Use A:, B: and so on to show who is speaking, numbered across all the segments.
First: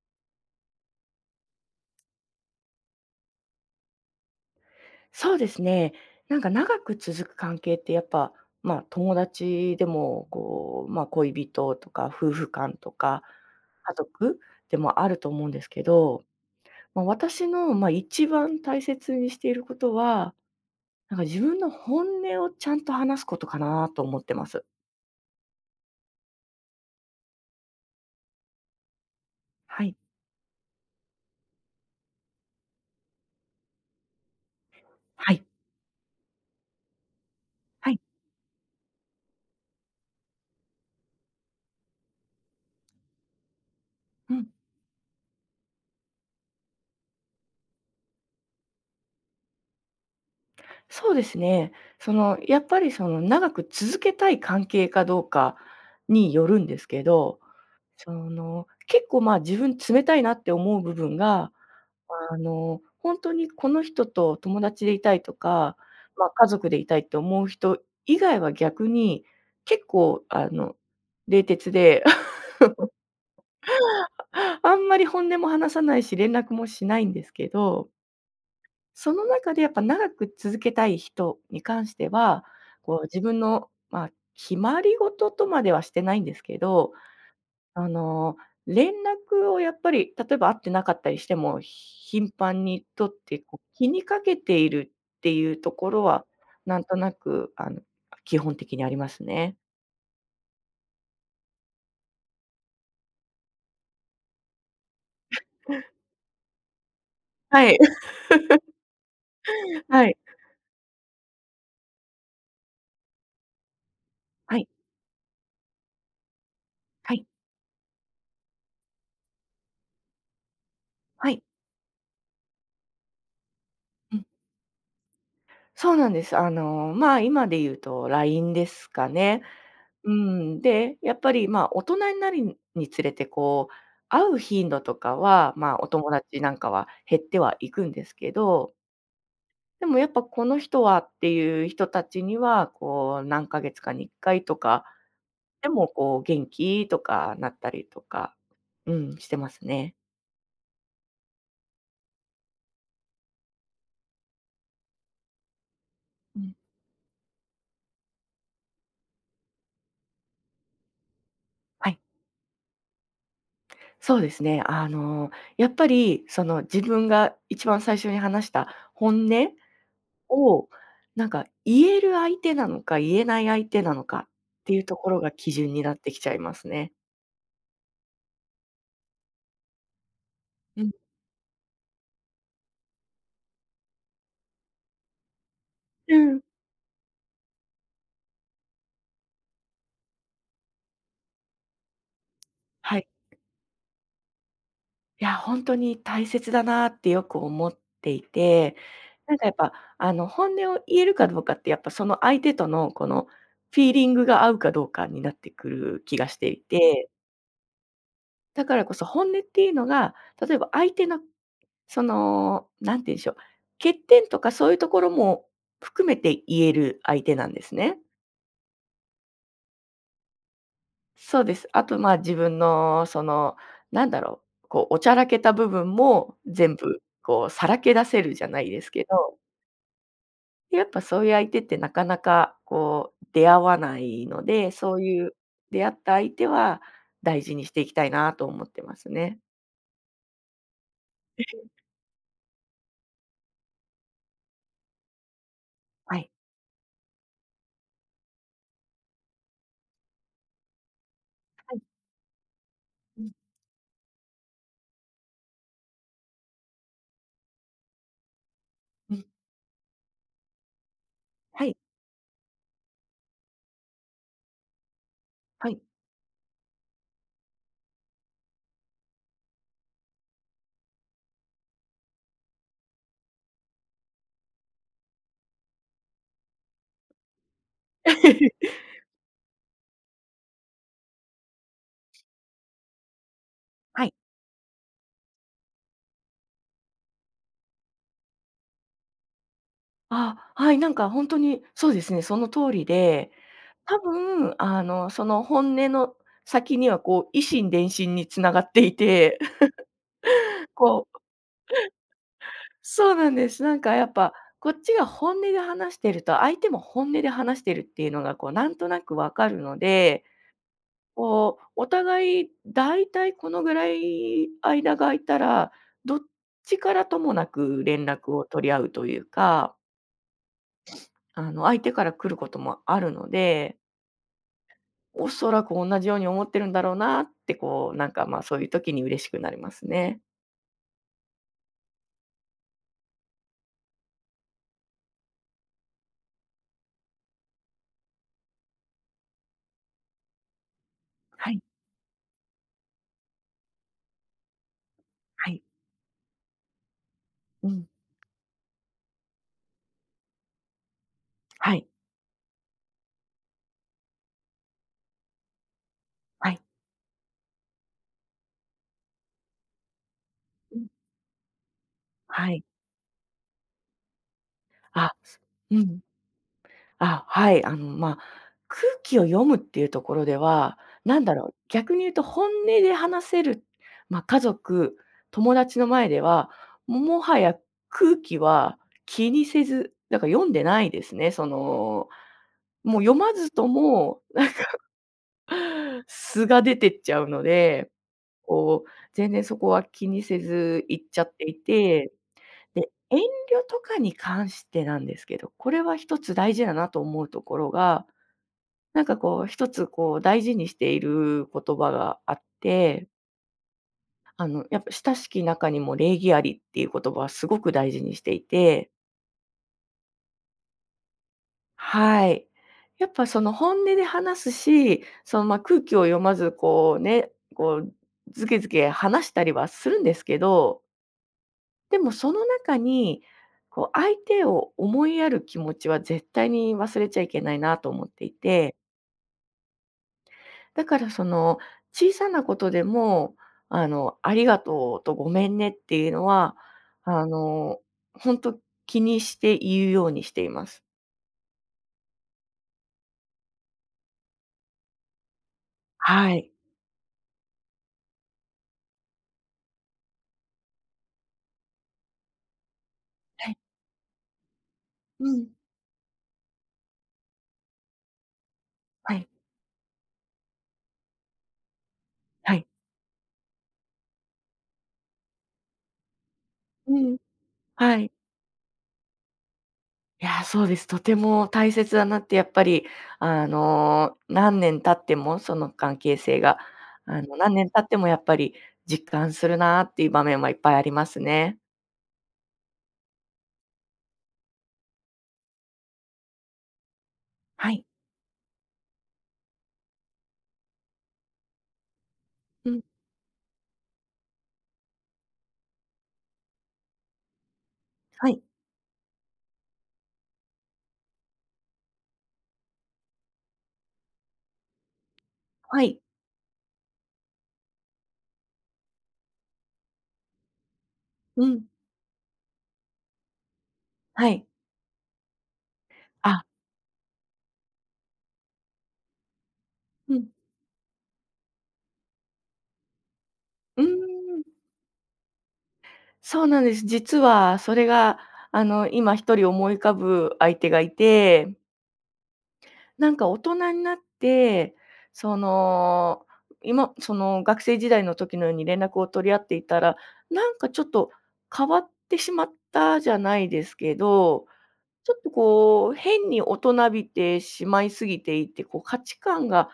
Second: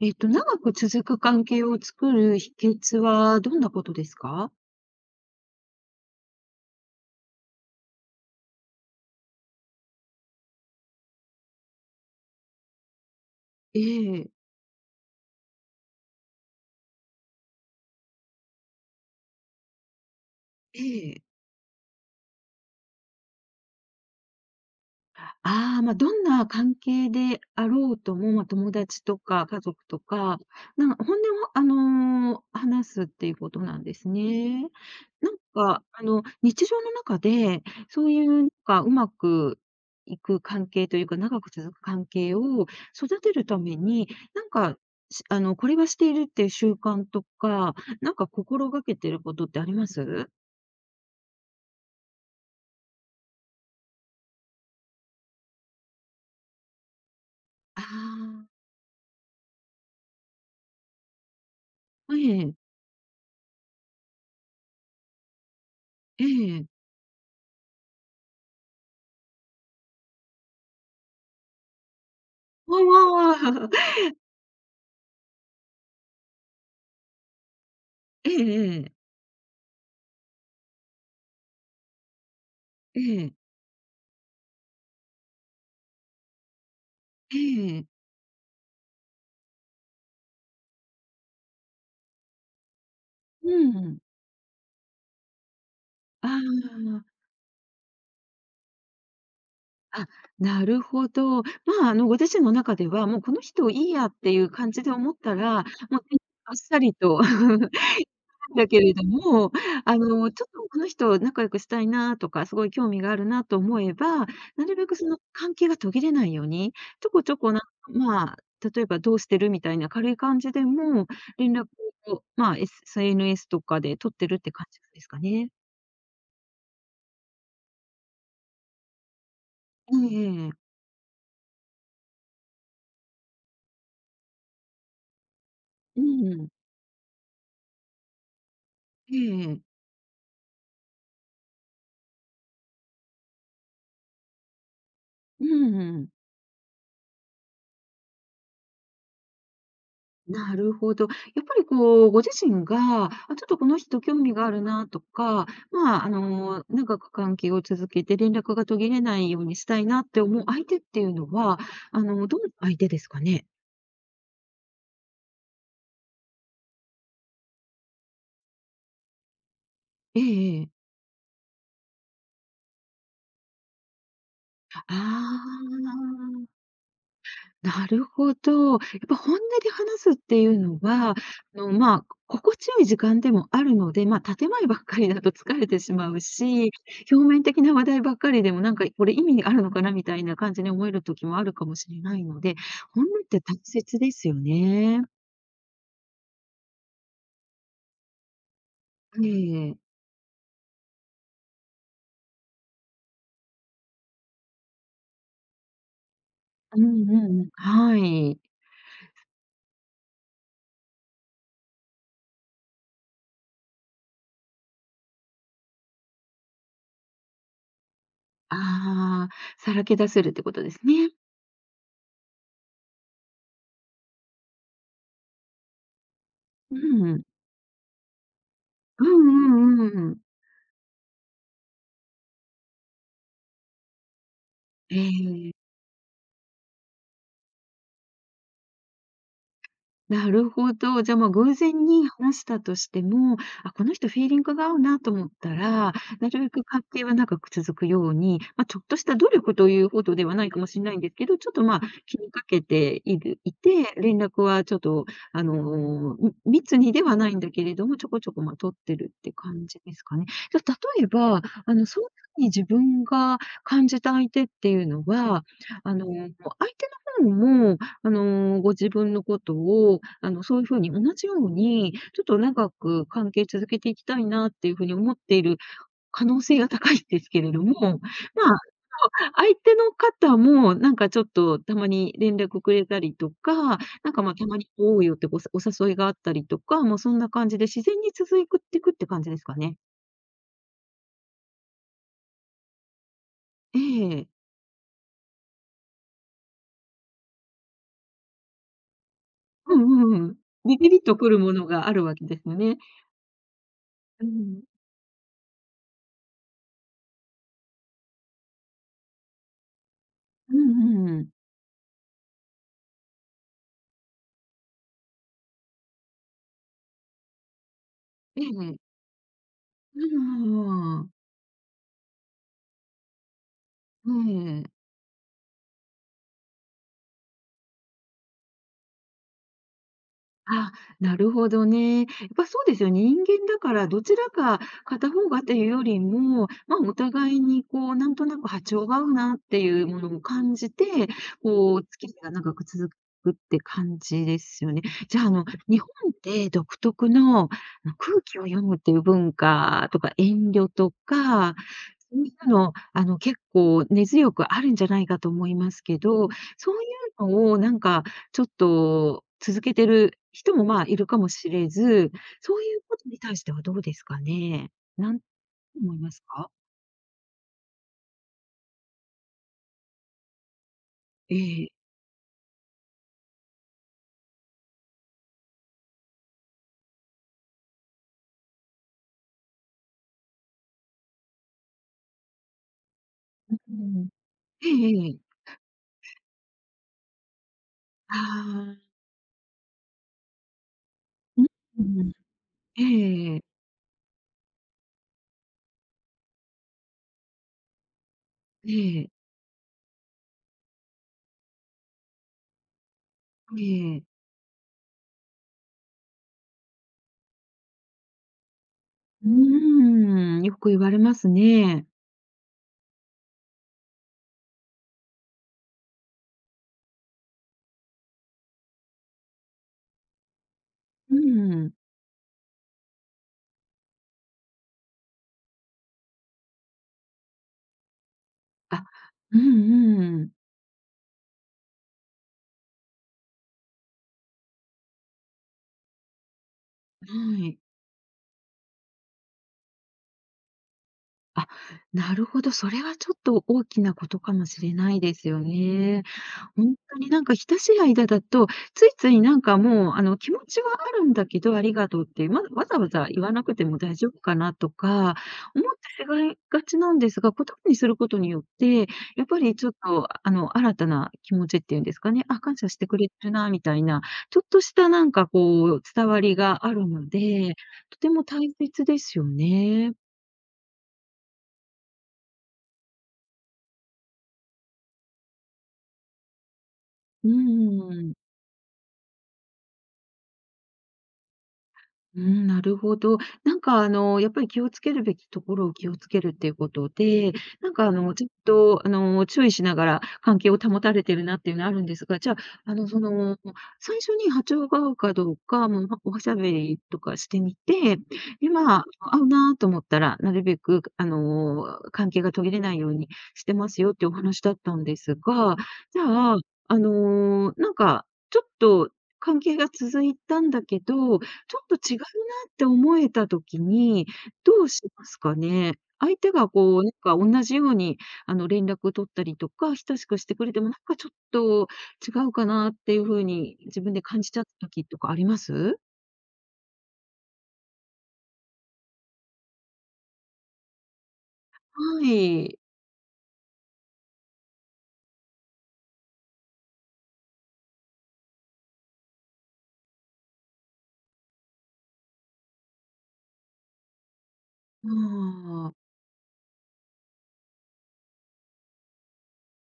A: 長く続く関係を作る秘訣はどんなことですか？
B: そうですね。なんか長く続く関係ってやっぱ、まあ、友達でも、こう、まあ、恋人とか夫婦間とか、
A: え
B: 家
A: え、
B: 族でもあると思うんですけど、まあ、私の、まあ、一番大切にしていることは、
A: え
B: なんか
A: え。
B: 自分の本音をちゃんと話すことかなと思ってます。
A: ああ、まあ、どんな関係であろうとも、まあ、友達とか家
B: は
A: 族
B: い。
A: とか、なんか本音を、話すっていうことなんですね。な
B: は
A: ん
B: い。
A: か、日常の中で、
B: はい。
A: そういうなんかうまくいく関係というか、長く続く関係を育てるために、
B: う
A: な
B: ん。
A: んか、しあの、これはしているっていう習慣とか、なんか心がけてることってあります？
B: そうですね。その、やっぱりその長く続けたい関係かどうかによるんですけど、
A: あ
B: その、
A: あ
B: 結構、まあ、自分冷たいなって思う部分が、
A: ー、
B: あ
A: ええ、
B: の、ほんとにこの人と友達でいたいとか、
A: え
B: まあ、家
A: え。
B: 族でいたいって思う人以外は逆に、結構、あの、冷徹で、
A: わあ。
B: あんまり本音も話さないし、連絡もしないんですけど、
A: ええええわわええええ
B: その中でやっぱ長く続けたい人に関しては、こ
A: え
B: う自
A: え、
B: 分の、まあ、決まり事とまではしてないんですけど、
A: ええ。
B: あの、連絡をやっぱり、例えば会ってなかったりしても、頻繁に取って、
A: う
B: こう気
A: ん。
B: にかけているっていうところは、
A: あ
B: なんとな
A: あ、
B: く、あの、基本的にありますね。
A: あ、なるほど。まあ、ご自身の中では、もうこの人いいやっていう感じで思ったら、もう、ね、あっさりと
B: は い。
A: だけれども、
B: はい。
A: ちょっとこの人仲良くしたいなとか、すごい興味があるなと思えば、
B: は
A: な
B: い。
A: るべくその関係が途切れないように、ちょ
B: は
A: こ
B: い。
A: ちょこなまあ、例えばどうしてるみたいな軽い感じでも、
B: はい。
A: 連絡を、まあ、SNS とかで取っ
B: うん。
A: てるって感じなんですかね。
B: そうなんです。あの、まあ、今で言うと LINE ですかね。
A: え
B: う
A: え
B: ん。
A: え
B: で、やっぱり、まあ、大人になるにつれて、こう、会う頻度とかは、まあ、お
A: う
B: 友達
A: ん
B: なんかは減ってはいくんですけど、
A: ええ。
B: でもやっぱこの人はっていう人たちには、こう何ヶ月かに1回とか
A: う
B: で
A: んう
B: も
A: ん。
B: こう元気とかなったりとか、うん、してますね。
A: なるほど。やっぱりこう、ご自身が、あ、ちょっとこの人興味があるなとか、まあ、
B: うん。
A: 長く関係を続けて連絡が途切れないようにしたいなって思う相手っていうのは、
B: はい。
A: どんな相手ですかね？
B: そうですね。あの、やっぱりその自分が一番最初に話した本音
A: ええええ。
B: を、なんか言える相手なのか、言えない相手なのかっていうと
A: あ
B: ころが基準になってきちゃい
A: あ。
B: ますね。
A: なるほど。やっぱ本音で話すっていうの
B: うん。
A: は、まあ、心地よい時間でもあるので、まあ、建前ばっかりだと疲れてしま
B: う
A: う
B: ん。
A: し、表面的な話題ばっかりでも、なんかこれ意味あるのかなみたいな感じに思える時もあるかもしれないので、
B: は
A: 本
B: い。
A: 音って大切ですよね。
B: いや、本当に大切だなってよく思っていて、
A: え
B: なんかやっぱ、
A: え。
B: あの、本音を言えるかどうかって、やっぱその相手とのこのフィーリングが合うかどうかになってくる気がしてい
A: うん
B: て、
A: うんうん。はい。
B: だからこそ本音っていうのが、例えば相手のその、なんて言うんでしょう、欠点とかそういうところも含めて言える相手なんですね。
A: ああ、さらけ出せるってことですね。
B: そうです。あと、ま、自分のその、なんだろう、こうおちゃらけた部分も全
A: う
B: 部
A: ん。
B: こうさらけ出せるじゃないです
A: う
B: け
A: んう
B: ど、
A: んうんうん。
B: でやっぱそういう相手ってなかなかこう出会わないので、そ
A: え
B: ういう
A: え。
B: 出会った相手は大事にしていきたいなと思ってますね。
A: なるほど。じゃあ、まあ、偶然に話したとしても、あ、この人フィーリングが合うなと思ったら、
B: は
A: な
B: い。
A: るべく関係は長く続くように、まあ、ちょっとした努力というほどではないかもしれないんですけど、ちょっと
B: は
A: ま
B: い。
A: あ、気にかけてい
B: うん、
A: る、いて、連絡はちょっと、あのーみ密にではないんだけれども、ちょこちょこまあ取ってる
B: う
A: っ
B: ん。
A: て感じですかね。じゃあ例えば、
B: はい、
A: そういうふうに自分が感じた相手っていうのは、
B: はい。
A: 相手の方も、ご自分のことを、そういうふうに同じように、ちょっと長く関係続けていきたいなっていうふうに思っている可能性が高いんですけれども、まあ、相手の方もなんかちょっとたまに連絡くれたりとか、
B: は
A: な
B: い。
A: んか、まあ、たまに会おうよってお誘いがあったりとか、もうそんな感じで自然に続いていくって感じですかね。
B: あはい、なんか本当にそうですね、その通りで、
A: え
B: 多
A: え。
B: 分あの、その本音の先にはこう、以心伝心に繋がっていて、
A: うんうんうん。ビ
B: こ
A: ビビッと
B: う
A: くるものがあるわけですよね。
B: そうなんです。なんかやっ
A: う
B: ぱ、
A: ん。
B: こっちが本音で話してると、相手も本音で話してるっていうのが、こうなんとなくわかるので、
A: うんうん。
B: こう、お互いだいたいこのぐらい間が空いたら、どっちからともなく連絡
A: え
B: を取り
A: え。
B: 合うというか、
A: うん
B: あの、相手から来ることもあるので、
A: ええ。
B: おそらく同じように思ってるんだろうなって、こう、なんか、ま、あそういう時に嬉しくなりますね。
A: あ、なるほどね。やっぱそうですよね。人間だから、どちらか片方がっていうよりも、まあ、お互いにこう、なんとなく波長が合うなっていうものを感じて、
B: はい、
A: こう、付き合いが長く続くって感じですよね。じゃあ、
B: はい。
A: 日本って独特の
B: うん。
A: 空気を読むっていう文化とか遠慮とか、
B: はい、
A: そういうの、結構根強くあるんじゃないかと思いますけど、
B: はい。
A: そういうのをなんか、ちょっと続けてる人も、
B: う
A: まあ、
B: ん、
A: いるかもしれず、
B: は
A: そう
B: い。
A: いうことに対してはどうですかね？
B: あ、
A: なん
B: う
A: 思い
B: ん。
A: ますか？
B: あ、はい。あの、まあ、空気を読むっていうところでは、なんだろう、
A: ええ。
B: 逆に言うと本音で話せる、まあ、家族、友達の前では、ももはや空気は気にせず、だから読んでないですね。その、もう読まずと
A: うん。
B: も
A: ええええ。
B: 素が出てっちゃうので、
A: ああ。
B: こう、全然そこは気にせず行っちゃってい
A: うん、
B: て、
A: ええ
B: で、遠慮
A: ええええ。
B: とかに関してなんですけど、これは一つ大事だなと思うところがなん
A: え
B: かこう、一つこう大事にしている言葉があって、
A: えええ。
B: あの、やっぱ親しき中にも礼儀ありっていう言葉はすごく大事にしていて、
A: うーん、よく言われますね。
B: はい。やっぱその本音で話すし、その、ま、空気を読まずこうね、こう、ずけずけ話したりはするんですけど、
A: うん。
B: でもその中に、こう相手を思いやる気持ちは絶対に忘れちゃいけないなと思っていて、
A: あ、うんうん。
B: だからその、小さなことでも、あの、ありがとうとごめんねっていうのは、あ
A: はい。
B: の、ほんと気にして言うようにしています。
A: あ、なるほど、それはちょっと大きなことかもしれないですよね。
B: はい。
A: ほんとになんか親しい間だと、ついついなんかもう、気持ちはあるんだけど、ありがとうって、ま、わざわざ言わな
B: は
A: く
B: い。
A: ても大丈夫かなとか、
B: うん。
A: 思ってしまいがちなんですが、言葉にすることによって、
B: は
A: やっ
B: い、
A: ぱりちょっと、新たな気持ちっていうんですかね、あ、
B: は
A: 感
B: い。
A: 謝してくれてるなみたいな、ちょっとしたなんかこう伝わりがある
B: う
A: の
B: ん、
A: で、
B: は
A: とて
B: い。
A: も大切ですよね。
B: いや、そうです。とても大切だなってやっぱり、あの、何年経っても、その関係性が、あ
A: うん
B: の、何年経っ
A: うん
B: て
A: う
B: もやっ
A: ん。
B: ぱり実感するなっていう場面はいっぱいありますね。
A: うん、なるほど。なんかやっぱり気をつけるべきところを気をつけるっていうことで、な
B: は
A: ん
B: い。
A: かちょっと注意しながら関係を保たれてるなっていうのはあるんですが、じゃあ、
B: う
A: あ
B: ん。
A: の、その、最初に波長が合うかどうか、もう、ま、おしゃべりとかしてみて、
B: はい。
A: で、まあ、合うなと思ったら、なるべく関係が途切れないようにしてますよっていうお話だったんですが、
B: はい。
A: じゃあ、なんかちょっと関係が続いたんだけど、
B: う
A: ちょ
B: ん。
A: っと違うなって思えた時に、
B: はい。
A: どうしますかね？相手
B: あ、
A: がこう、なんか同じように、連絡を取ったりとか、親し
B: う
A: くし
B: ん。
A: てくれても、なんかちょっと違うかなっていう風に自
B: うー
A: 分で感じち
B: ん、
A: ゃった時とかあります？
B: そうなんです。実はそれが、あの、今一人思い浮かぶ相手がいて、
A: はい。
B: なんか大人になって、その、今その、学生時代の時のように連絡を取り合っていたら、なんかちょっと変わってしまったじゃないですけど、ちょっと
A: ああ
B: こう、変に大人びてしまいすぎていて、こう価値観が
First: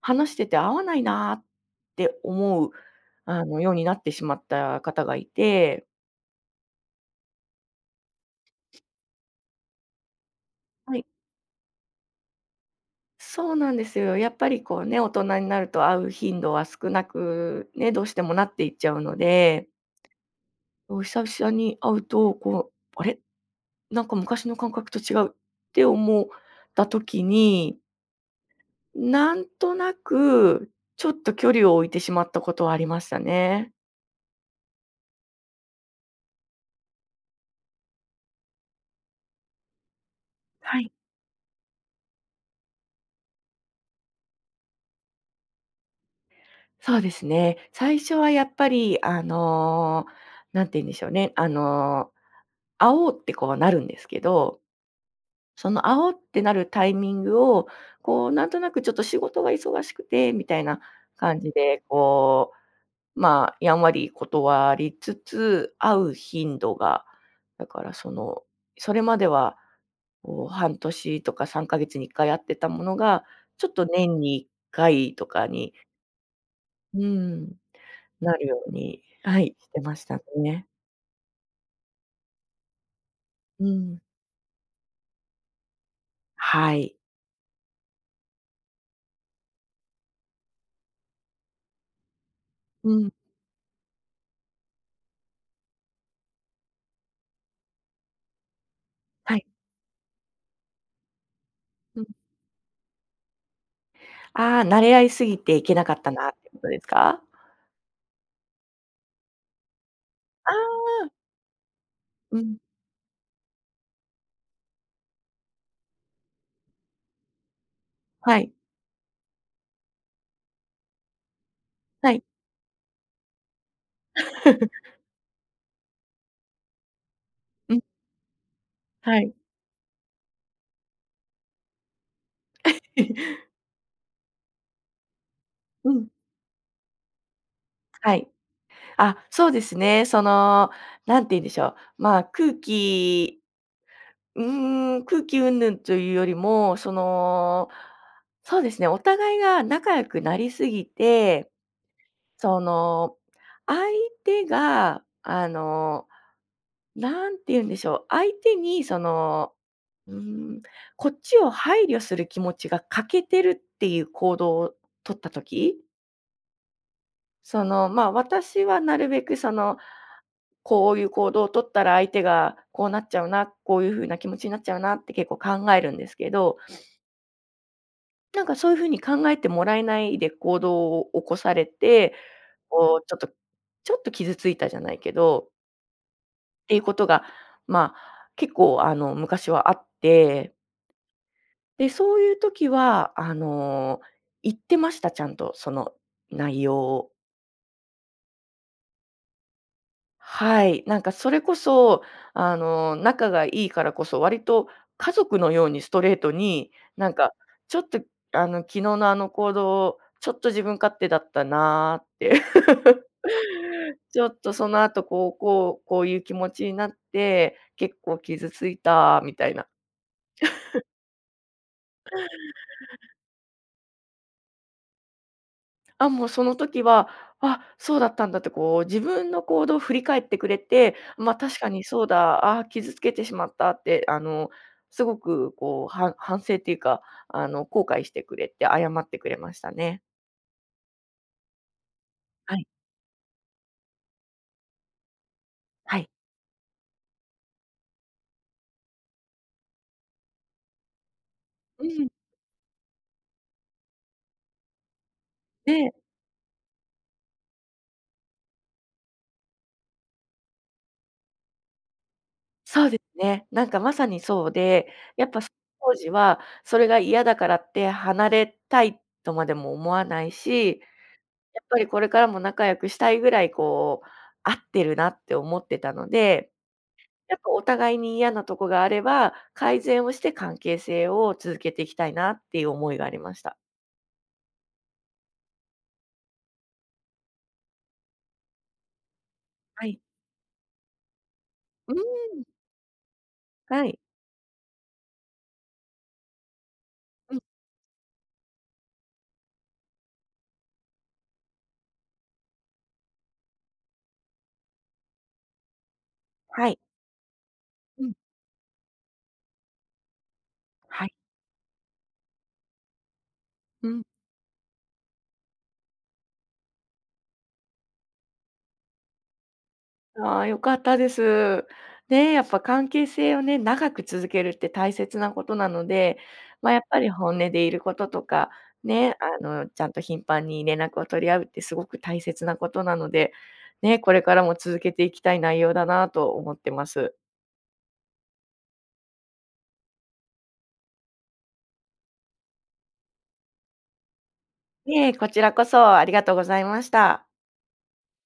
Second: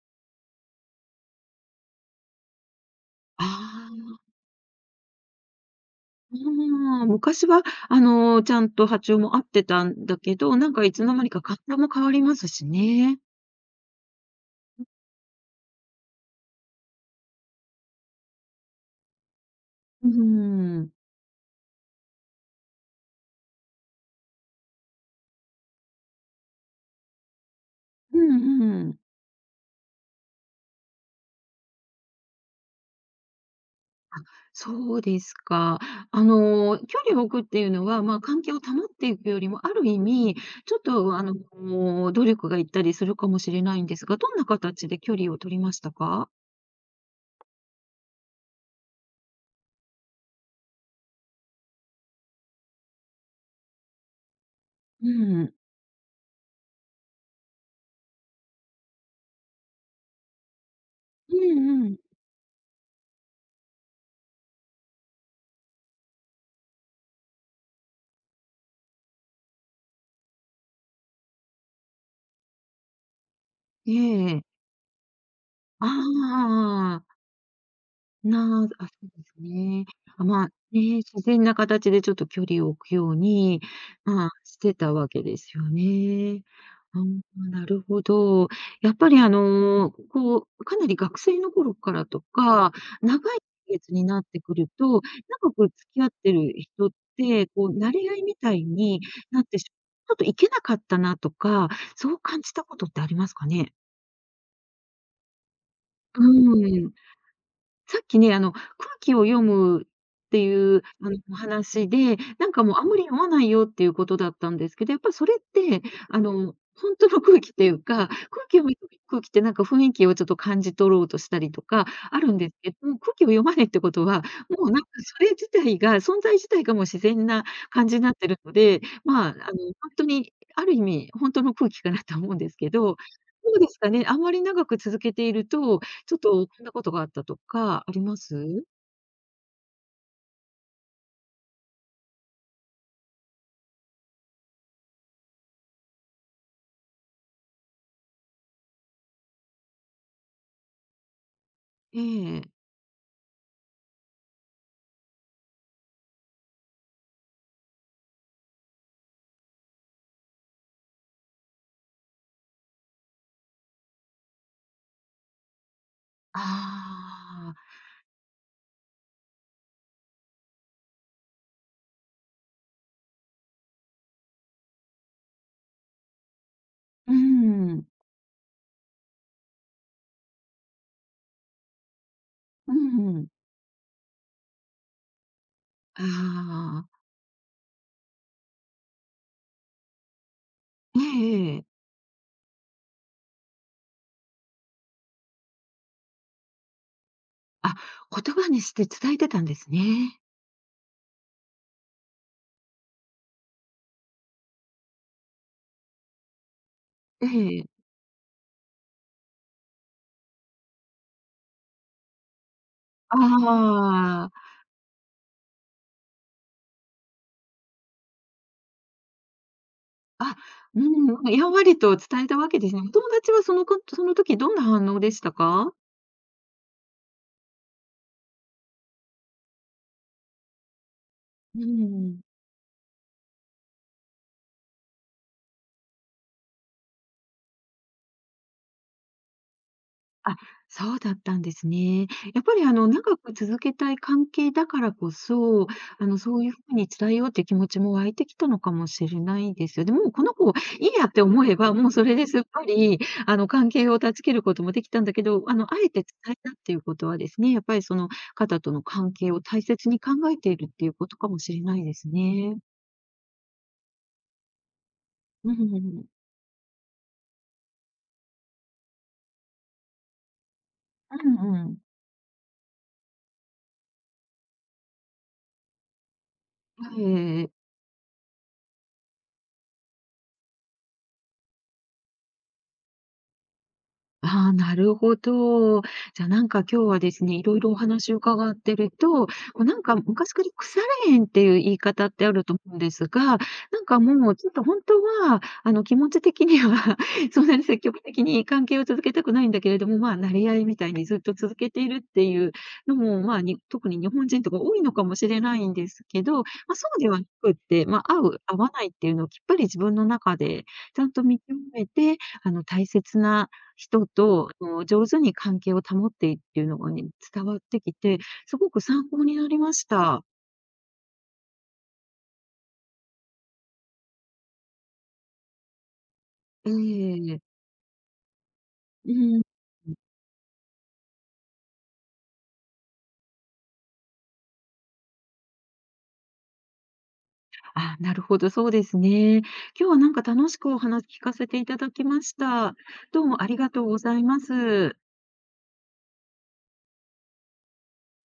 B: 話してて合わないなって思う、あの、ようになって
A: あ
B: しまった方がいて、
A: あ、昔は、ちゃんと波長も合ってたんだけど、なんかい
B: は
A: つ
B: い。
A: の間にか活動も変わりますしね。
B: そうなんですよ。やっぱりこうね、大人になると会う頻度は少なくね、どうしてもなっていっちゃうので、
A: うん。
B: こ久々に会うと、こう、あれなんか昔の感覚と違うって思った時に、
A: うんうん。
B: なんとなく、ちょっと距離を置いてしまったことはありましたね。
A: そうですか。距離を置くっていうのは、まあ、関係を保っていくよりも、ある意味、ちょ
B: は
A: っ
B: い。
A: と、努力がいったりするかもしれないんですが、どんな形で距離を取りましたか？
B: そうですね。最初はやっぱり、なんて言うんでしょうね。会おうってこうなるんですけど、
A: うん。
B: その「あお」ってなるタイミングを、こう、なんとなくちょっと仕事が忙しくてみたいな
A: う
B: 感じ
A: ん
B: で、
A: うん。
B: こう、まあ、やんわり断りつつ、会う頻度が、だからその、それまでは、こう、半年とか3ヶ月に1回会ってたものが、ちょっと
A: え
B: 年に
A: え。
B: 1回とかに、
A: ああ
B: うー
A: ああ。
B: ん、なるよ
A: な
B: う
A: あ、あ、そ
B: に、
A: うです
B: はい、して
A: ね。
B: ました
A: あ、まあ、
B: ね。
A: ね、自然な形でちょっと距離を置くように、
B: うん。
A: まあ、してたわけですよね。
B: はい。
A: ああ、なるほど。やっぱりこう、かなり学生の頃からとか、
B: うん。
A: 長い月になってくると、長く付き合ってる人って、こう、馴れ合いみたいに
B: は
A: なっ
B: い。
A: てしちょっといけなかったなとか、
B: うん。
A: そう感じたことってありますかね？
B: ああ、慣れ合いすぎていけなかった
A: う
B: なってことです
A: ーん。
B: か？
A: さっきね、空気を読むって
B: あ
A: いう
B: あ、
A: お話で、
B: う
A: なん
B: ん、
A: かもうあんまり読まないよっていうことだったんですけど、やっぱそれって、本当の空気っていうか、
B: は
A: 空
B: い、
A: 気を読む空気ってなんか雰囲気をちょっと感じ取ろうとしたりとか
B: は
A: あ
B: い。
A: るんですけど、空気を読まないってことは、もうなん かそれ自体が、存在自体がもう自然な
B: うん、
A: 感じになってるので、
B: は
A: まあ、
B: い。
A: 本当にある意味、本当の空気かなと思うんですけど、どうですかね、あんまり長く続けていると
B: うん、
A: ちょっとこんなことがあったとかあり
B: は
A: ま
B: い。
A: す？
B: あ、そうですね。その、なんて言うんでしょう、まあ、空気うーん、空気云々というよりも、その、そうですね、お互いが仲良くなりすぎて、
A: ええ。
B: その、相手が、あの、なんて言うんでしょう、相手にそのうん、こっちを配慮する気持ちが欠けてるっていう行動を取った時、
A: あ
B: そ
A: あ、
B: の、ま、私はなるべくその、こういう行動を取ったら相手がこうなっちゃうな、こういうふうな気持ちになっちゃうなって結構考えるんですけど、
A: うん、
B: なんかそういうふうに考えてもらえないで行動を起こされて、
A: う
B: こうちょ
A: ん
B: っ
A: うん
B: と傷ついたじゃないけど、
A: あ
B: っていうこ
A: あ、
B: とが、まあ、結構あの昔はあって、
A: ええええ。
B: で、そういう時は、あの、言ってました、ちゃんと、その内容を。
A: あ、言葉にして伝えてたんですね。
B: はい、なんかそれこそ、あの、仲がいいからこそ、割と家族のようにストレートに、なん
A: え
B: か、
A: え。
B: ちょっと、あの、昨日のあの行動、ちょっと自分勝手だったなーって。
A: あ
B: ちょ
A: あ、
B: っとその後、こう、こういう気持ちになって、結構傷ついたみたいな。
A: あ、うん、やんわりと伝えたわけですね。お友達はそのこその時どんな反応でしたか？
B: あ、もうその時は、あ、そうだったんだってこう、自分の行動を振り返ってくれて、まあ、確
A: う
B: かにそう
A: ん。
B: だ、あ傷つけてしまったって、あの、すごくこう、は反省っていうか、あの、後悔してくれて、謝ってくれましたね。
A: あ、そうだったんですね。やっぱ
B: は
A: り
B: い、
A: 長く続けたい関係だからこそ、
B: はい。
A: そういうふうに伝えようって気持ちも湧いてきたのかもしれないですよ。でも、この子、いいやって思えば、
B: う
A: もうそ
B: ん。
A: れですっぱり、関係を断ち切ることもできたんだけど、あえて
B: で
A: 伝えたっていうことはですね、やっぱりその方との関係を大切に考えているっていうことかもしれないですね。
B: そうですね。なんかまさにそうで、やっぱ、その
A: うんうんう
B: 当
A: ん。
B: 時はそれが嫌だからって離れたいとまでも思わないし、
A: うん
B: やっ
A: うん。
B: ぱりこれからも仲良くしたいぐらいこう、合ってるなって思ってたのでやっ
A: え
B: ぱ
A: え
B: お互いに嫌なとこがあれば、改善をして関係性を続けていきたいなっていう思いがありました。
A: ああ、なるほど。じゃあ、なんか今日はですね、いろいろお話を伺ってると、こうなん
B: は
A: か
B: い。
A: 昔から腐れ縁っていう言い
B: うー
A: 方ってある
B: ん。
A: と思うんですが、な
B: は
A: ん
B: い。
A: かもうちょっと本当は、気持ち的には
B: うん。
A: そんなに積極的に関係を続けたくないんだけれども、まあ、馴れ合いみたいにずっと続けているっていうのも、まあに、特に日本人とか多いのかもしれないんですけど、ま
B: は
A: あ、
B: い。
A: そうではなくって、ま
B: うん。
A: あ、合う、合わないっていうのをきっぱり自分の中でち
B: は
A: ゃん
B: い。
A: と見極めて、あの大切な
B: うん。
A: 人と、上手に関係を保っていっていうのがね、伝わってきて、すごく参考になりました。
B: ああ、良かったです。ね、やっぱ関係性をね、長く続けるって大切なことなので、まあ、やっぱり本
A: ええ
B: 音でいることとか、
A: う
B: ね、
A: ん。
B: あの、ちゃんと頻繁に連絡を取り合うってすごく大切なことなので、ね、これからも続けていきたい内容だなと思ってます。
A: あ、なるほど、そうですね。今日はなんか楽しくお話聞かせていただきました。どうもありがとうございま
B: い
A: す。
B: え、こちらこそありがとうございました。